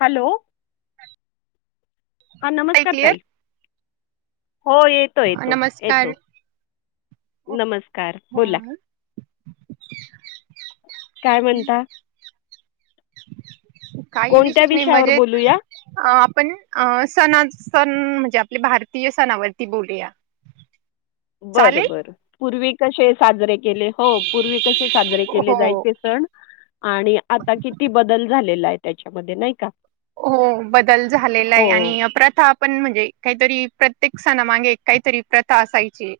Hello. हा काय नमस्कार क्लिअर ताई. हो, येतो येतो नमस्कार येतो नमस्कार. बोला काय म्हणता? [inaudible] काही कोणत्या विशेष नाही विषयावर मजेत. बोलूया आ आपण अ सणा सण म्हणजे आपले भारतीय सणावरती बोलूया. बरं चालेल बर. पूर्वी कसे साजरे. हो पूर्वी कसे साजरे केले हो जायचे सण. आणि आता किती बदल झालेला आहे. त्याच्यामध्ये नाही का? हो बदल झालेला हो आहे. आणि प्रथा आपण म्हणजे काहीतरी प्र प्रत्येक सना मागे काहीतरी एक प्रथा असायची.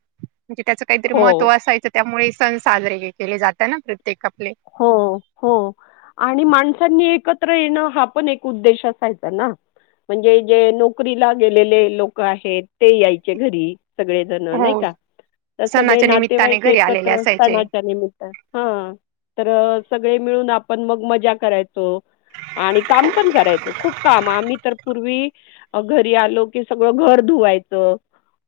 म्हणजे त्याचं काहीतरी हो महत्व असायच त्यामुळे. सण साजरे केले जात ना. प्रत्येक आपले हो. हो. आणि माणसांनी एक एकत्र येण हा पण एक उद्देश असायचा ना. म्हणजे जे नोकरीला गेलेले लोक आहेत. ते यायचे घरी सगळे जण. हो नाही का. तर सगळे सणाच्या निमित्ताने नातेवाईक घरी आलेले एकत्र असायचे असताना त्या निमित्त हा हो सगळे मिळून आपण मग मज्जा करायचो. आणि काम पण करायचो. खूप काम. आम्ही तर पूर्वी घरी आलो की. सगळ घर धुवायच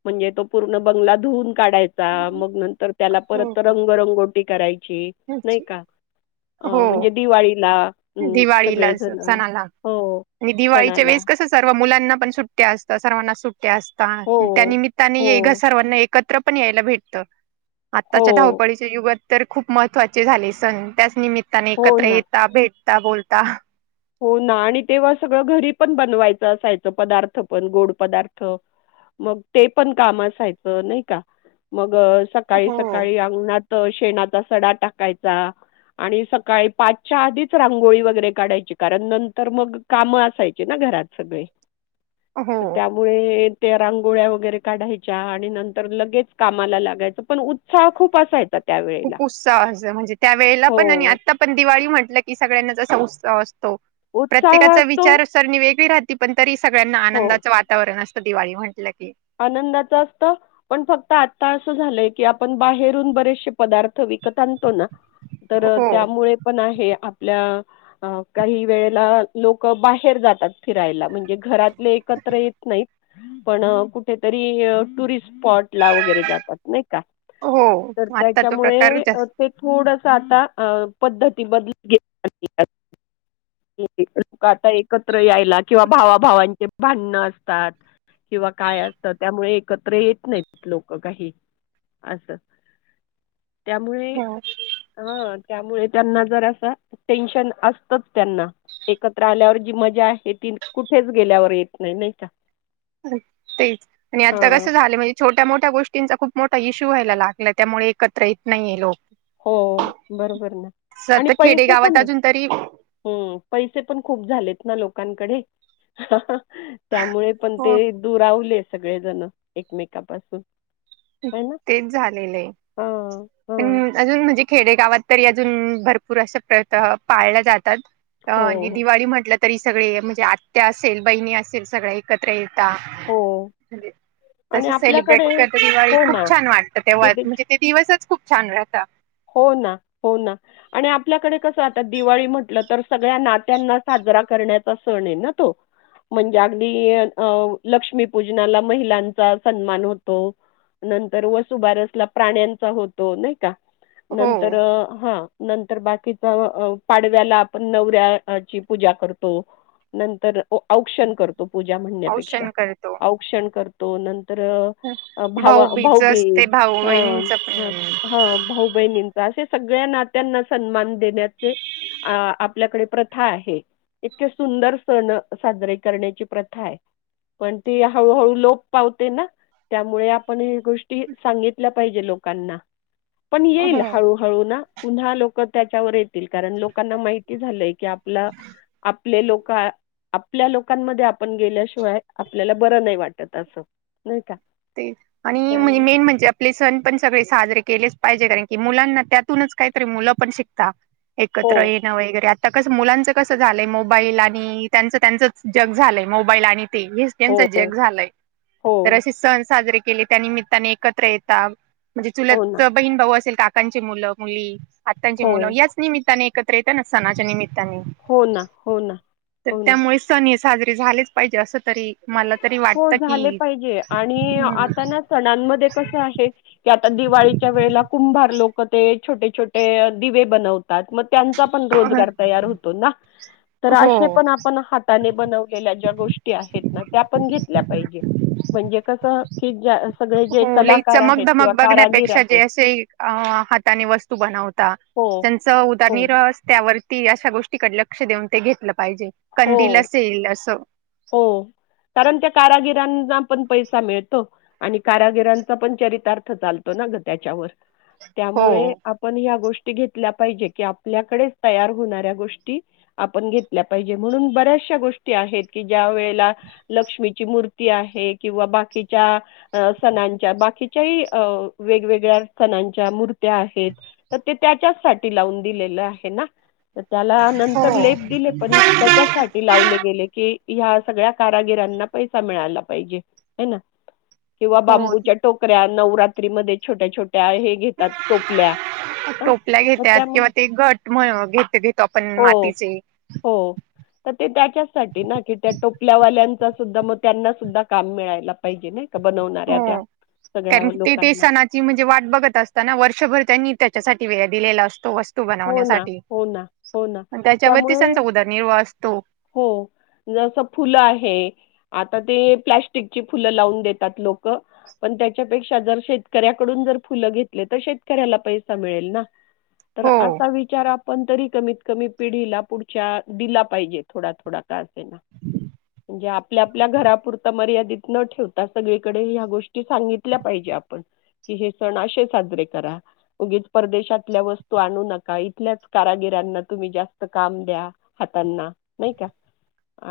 म्हणजे तो पूर्ण बंगला धूवून काढायचा. मग नंतर त्याला हो परत हो रंगरंगोटी करायची. ची. नाही अच्छा. का? अ हो म्हणजे दिवाळीला हं, दिवाळीला सगळेजण सणाला. हो आणि दिवाळीच्या सणाला वेळेस कस सर्व मुलांना पण सुट्ट्या असता. सर्वांना सु ट्या. असता हो त्या निमित्ताने हो ए सर्वांना एक एकत्र पण यायला भेटत. आत्ताच्या हो धावपळीच्या युगात तर खूप महत्त्वाचे झाले सण. त्याच निमित्त नी हो एकत्र ना येेता, भेट त्या बोलता हो ना आणि तेव्हा सगळं घरी पण बनवायचं असायचं, पदार्थ पण गोड पदार्थ मग ते पण काम असायचं, नाही का मग? ग सकाळी हो सकाळी अंगणात त अ शेणाचा सडा टाकायचा आणि सकाळी पाचच्या आधीच रांगोळी वगैरे काढायची. कारण नंतर मग, काम असायची ना घरात सगळे. तर हो त्यामुळे त्या रांगोळ्या वगैरे काढायच्या आणि नंतर लगेच कामाला लागायचं, पण उत्साह खूप असायचा. त्यावेळेला. खूप उत्साह, अस म्हणजे त्या वेळेला हो. पण आणि आता पण दिवाळी म्हटलं की, सगळ्यांना जसा उत्साह अस तो. उत्साह प्रत्येकाचा असतो विचार सरणी वेगळी राहते. ती पण तरीस सगळ्यांना हो. आनंदाच वातावरण अस दिवाळी म्हण आनंदाच असतं पण फक्त आता असं झालंय की आपण बाहेरून बरेचशे पदार्थ विकत आणतो ना तर हो त्यामुळे पण हे आपल्या काही वेळेला लोक बाहेर जातात. फिरायला म्हणजे घरातले एकत्र येत नाहीत. पण कुठ कुठेतरी टूरिस्ट वाटला वगैरे जातात नाही का हो आता तो प्रकार त्याच्यामुळे जास्त ते थोड. आता पद्धती बदलत लोक आता एकत्र यायला किंवा भावा -भावांचे भांडण असतात किंवा काय असत त्यामुळे एकत्र येत नाहीत लोक काही असं! त्यामुळे हो आ्हा त्यामुळे त्यांना जरा असं टेन्शन असतच त्यांना, एकत्र आल्यावर जी मजा आहे ती कुठेच गेल्यावर येत नाही नाही का. [inaudible] तेच आणि आता हां. कसं झालं म्हणजे छोट्या मोठ्या गोष्टींचा खूप मोठ इश्यू व्हायला लागलं त्यामुळे एकत्र येत नाहीये लोक. हो बरोबर ना आणि सत पैसे खेडेगावात पण अजून तरी पैसे पण खूप झालेत ना लोक कांकडे. त्यामुळे पण हो ते दुरावले. सगळे जण एकमेकापासून तेच झालेलं आहे हां. हां. पण अजून म्हणजे खेडेगावात तरी अजून भरपूर असं प्रता पाळला जात तात हो, दिवाळी म्हटल तरी सगळे म्हणजे आत्त्या असेल बहिणी असेल सगळ्या एकत्र येणं. हो. आणि सेलिब्रेट आपल्याकडे कर दिवाळी हो खूप ना. छान वातते तेव्हा किती म्हणजे ते दिवसच खूप छान राहत. हो ना हो ना आणि आपल्याकडे कसं आत दिवाळी म्हटलं तर सगळ्या नात्यांना साजरा करण्याचा सण आहे ना तो म्हणजे अगदी लक्ष्मीपूजनाला महिलांचा सन्मान होतो नंतर वसुबारसला प्राण्यांचा होतो. नाही का! हो नंतर हा नंतर बाकीच पाडव्याला आपण नवऱ्याची पूजा करतो. नंतर औक्षण करतो. पूजा म्हणण्यापेक्षा औषण करतो औक्षण करतो. तो नंतर तर भाऊ भावा बीज असते भाऊबीज भाऊ हा बहिणींच हा. पण असे सगळ्या नात्यांना सन्मान देण्याचे आपल्याकडे प्रथा आहे इतके सुंदर सण साजरे करण्याची प्रथा आहे पण ती हळूहळू लोप पावते ना. त्यामुळे आपण ह गोष्टी सांगितल्या पाहिजे लोकांना. पण येईल हो हळूहळू ना पुन्हा लोक त्याच्यावर कारण लोकांना माहिती झालंय की आपला आपले लोक आपल्या लोकांमध्ये आपण गेल्याशिवाय आपल्याला बरं नाही वाटत असं. नाही का ते आणि त्यामुळे मेन म्हणजे आपले सण पण सगळे साजरे केलेच पाहिजे कारण की मुलांना त्यातूनच काहीतरी मुलं पण शिकता. हो एकत्र येणं वगैरे. कस मुलांच कसं झालंय मोबाईल आणि त्यांच त्यांचच जग झालंय मोबाईल आणि हे हो त्यांचा जग झालंय हो तर अशी स साजरे केले त्या निमित्ताने एकत्र येतात. म्हणजे हो ना चुलत बहीण भाऊ असेल का काकांची मुलं मुली आत्तांची हो मुलं याच निमित्ताने एकत्र येत ना सणाच्या निमित्ताने हो ताने ना हो ना तर हो ना त्यामुळे सन साजरे झालेच पाहिजे असं तरी मला तरी वाटतं कि. की आता ना सणांमध्ये कसं आहे, की आता दिवाळीच्या वेळेला कुंभार लोक ते छोटे छोटे दिवे बनवतात मग त्यांचा पण रोजगार तयार होतो ना तर हो असे पण आपण हाताने बनवलेल्या ज्या गोष्टी आहेत ना त्या सांगितल्या पाहिजे म्हणजे कसं की ज्या सगळे जे हो लई कलाकार चमक आहेत किंवा धमक कारागीर बघण्यापेक्षा जे आहेत असे हाताने वस्तू बनवता हो, त्यांचं हो, उदानिरस त्यावर ती अशा गोष्टीकडे लक्ष देऊन ते घेतलं पाहिजे. हो कंदील असेल असं हो कारण त्या कारागिर त्यांना पण पैसा मिळतो आणि कारागिरांचा पण चरितार्थ चालतो ना गं त्याच्यावर. हो त्यामुळे आपण ह्या गोष्टी ते घेतल्या पाहिजे की आपल्याकडे तयार होणाऱ्या गोष्टी आपण घेतल्या पाहिजे म्हणून बऱ्याचश्या गोष्टी आहेत की ज्या वेळेला लक्ष्मीची मूर्ती आहे किंवा बाकीच्या सणांच्या बाकीच्याही वेगवेगळ्या सणांच्या मूर्त्या आहेत, तर ते त्याच्याच साठी लावून दिलेलं आहे ना. तर त्याला हो नंतर लेप दिले. त्याच्याचसाठी लावले गेले की ह्या सगळ्या कारागीरांना पैसा मिळाला पाहिजे हाय ना. किंवा हो बांबूच्या टोकऱ्या नव् रात्रीमध्ये छोट्या छोट्या हे घेतात टोपल्या अ, टोपल्या तर घेत्यात त्यामुळे किंवा ते घट घेत घेतो आपण हो, मातीचे. हो तर ते त्याच्यासाठी ना की त्या टोपल्यावाल्यां मग त्यांना सुध्दा काम मिळायला पाहिजे ना. हो कारण ते ते लोकांना. सणाची म्हणजे वाट बघत असताना वर्षभर त्यांनी त्याच्यासाठी वेळा दिलेला असतो वस हो ना हो ना हो ना त्याच्यावरती त्यामुळे त्यांचा उदरनिर्वाह असतो हो जसं फुलं आहे. आता ते प्लस्टिकची फुलं लावून देतात लोकं पण त्याच्यापेक्षा जर शेतकऱ्याकडून जर फुलं घेतले तर शेतकऱ्याला पैसा मिळेल ना. तर हो असा विचार आपण तरी कमीत कमी पिढीला पुढच्या दिला पाहिजे थोडा थोडा का असेना म्हणजे आपल्या आपल्या घरापुरता मर्यादित न ठेवता सगळीकडे ह्या गोष्टी सांगितल्या पाहिजे आपण कि हे सण असे साजरे करागेच उगीच परदेशातल्या वस्तू तू आणू नका इथल्याच कारागिरांना तुम्ही जास्त काम द्या हातांना नाही का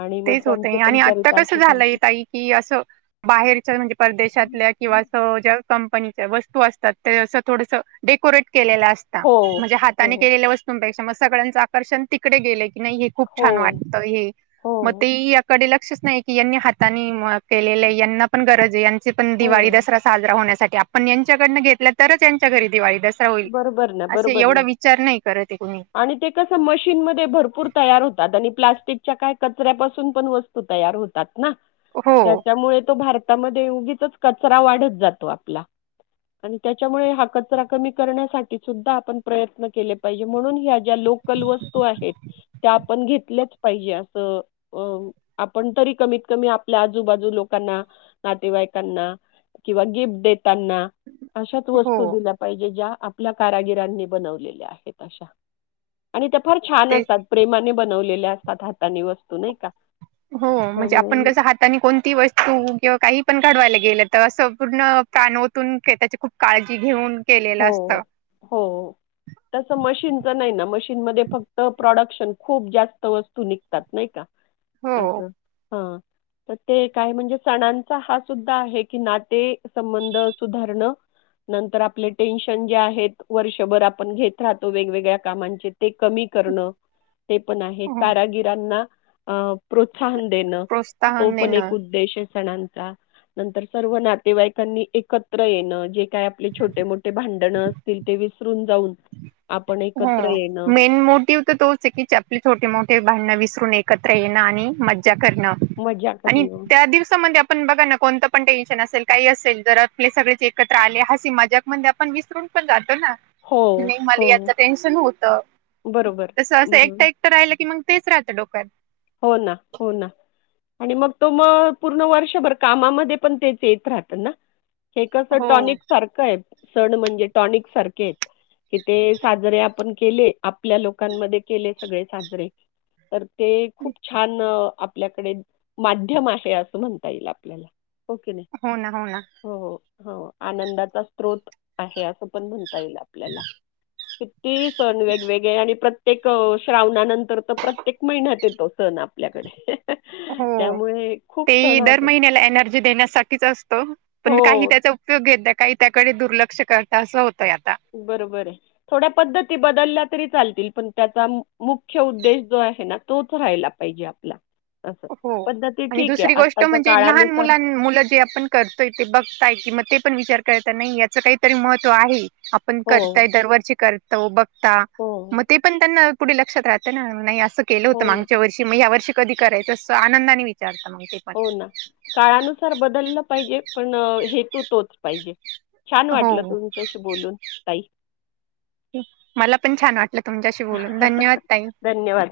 आणि मग तेच होत त्यांचे पण आणि आता कसं चरितार्थ झालंय चालतील ताई कि असं बाहेरच्या म्हणजे परदेशातल्या किंवा अस ज्या कंपनी वस्तू असतात ते असं थोडस डेकोरेट केला असता हो म्हणजे हो हाताने केलेल्या वस्तूपेक्षा ग सगळ्यांच आकर्षण तिकडे गेले नाही हे खूप हो छान वाटत हे हो म याकडेला नाही की हातानी केलेलं आहेना पण गरज आहे पण हो दिवाळी दसरा साजरा होण्यासाठी आपण यांच्याकडनं घेतल्या तरच यांच्या घरी दिवाळीस बबर बरोबर ना करत आहे कुणी आणि ते कस मशीन म भरपूर तर होतात आणि प् प्र्यकच्या काय कचऱ्यापासून पण वस्तू तयार होतात हो त्याच्यामुळे तो भारत क वाढत जातो आप त्यामुळे हा क क करण्यासाठी सुद्धा आपण प्रयत्न केले पाहिजे म्हणून ह्या ज्या लोकल वस्तू आहेत त्या आपण घेतल्याच पाहिजे अस आपण तरी कमीत कमी आपल्या आजूबाजू लोकांना नातेवाईकांना किंवा गिफ्ट देताना अशात हो वस्तू दिल्या पाहिजे आपल्या काराांगीराणी बनलेल्या आहेत अश फार छान ते असतात प्रेमाने बनवलेल्या असतात हातानी वस्तू नाही का हो म्हणजे त्यामुळे आपण कसं हाताने कोणती वस्तू किंवा काही पण काढवाय लागेल गेलं तर असं पूर्ण प्राणवतून त्याची खूप काळजी घेऊन केलेलं असतं. तन नाही म फक्त प्रोडक्शन खूप जास्त वस्तू निघतात नाही का हो अ हा तर ते काय म्हणजे सणांचा हा सुद्धा आहे की नाते संबंध सुधारण नंतर आपले टेन्शन जे आहेत वर्षभर आपण घेत राहतो वेगवेगळ्या कामांचे ते कमी करण ते पण आहे हो कारागिरांना अ प्रोत्साहन देणं, तो प्रोत्साहन पण एक देणं उद्देश सनांचा नंतर, सर्व नातेवाईकांनी एकत्र येणं, जे काय आपले छोटे मोठे. पसरून जाऊन. आपण एकत्र हा.. येणं, मेन मोटिव्ह तर तोच आहे, की आपली छोटे मोठे भांडने विसरू त एकत्र येणं आणि म ज्जा क‌रण मजा आणि करणं. त्या, दिवसामध्ये आपण बघा ना कोणत. पण टेन्शन असेल काही असेल, जर आपले सगळेच एकत्र आले हासी मजाक मध्ये आपण विसरून पण जातो. हो, [unintelligible] हो. टेन्शन होत. बरोबर, तस असं एकट बरोबर. एकटं राहिलं की मग, तेच राहतं डोक्यात. हो ना हो ना आणि मग तो मग, पूर्ण वर्षभर कामामध्ये पण तेच येत राहत ना. हे कसं हो टॉनिक सारख येत. सण म्हणजे टॉनिक सारखे आहेत. कि ते साजरे आपण केले आपल्या लोकांमध्ये केले सगळे साजरे तर ते, खूप छान आपल्याकडे माध्यम आहे. असं म्हणता येईल आपल्याला, हो की नाही. हो ना ना. हो हो हो आनंदाचा स्रोत आहे. असं पण म्हणत ईल आपल्याला. [unintelligible] ती सण वेगवेगळे आणि प्रत्य ते.. क श्रावणानंतर तर प्रत्येक महिन्यात येतो. सन आपल्याकडे, हो त्यामुळे खूप ते सण दर आहेत. महिन्याला एनर्जी देण्यासाठीच असतो. पण काही हो, त्याचा उपयोग घेत काही त्याकडे दुर्ल दुर्लक्ष करता असं होत. बरोबर आहे थोड्या पद्धती बदलल्या. तरी चालतील पण त्याचा, मुख्य उद्देश जो आहे ना तोच राहिला पाहिजे आपला. असं. हो. पद्धती आणि ठीक आहे दुसरी गोष्ट आत्ताच्या म्हणजे, लहान काळानुसार मुलां मुलं जे आपण करतोय. ते बघताय कि मग ते पण विचार कळत नाही याचं काहीतरी महत्व आहे. आपण हो, करताय दरवर्षी करत. तव बक. ता हो, म ते पण त्यांना, पुढे लक्षात राहतं ना, नाही असं सं केल होतं हो ना, मागच्या वर्षी मी यावर्षी कधी कराचं. तस आनंदानेचत विचा हो ना, काळानुसार बदललं पाहिजे. पण हेेतू तोच पाहिजे. छान हो. वाटलं तुमच्याशी बोलून ताई. मला पण छान वाटलं तुमच्याशी बोलून धन्यवाद ताई. धन्यवाद.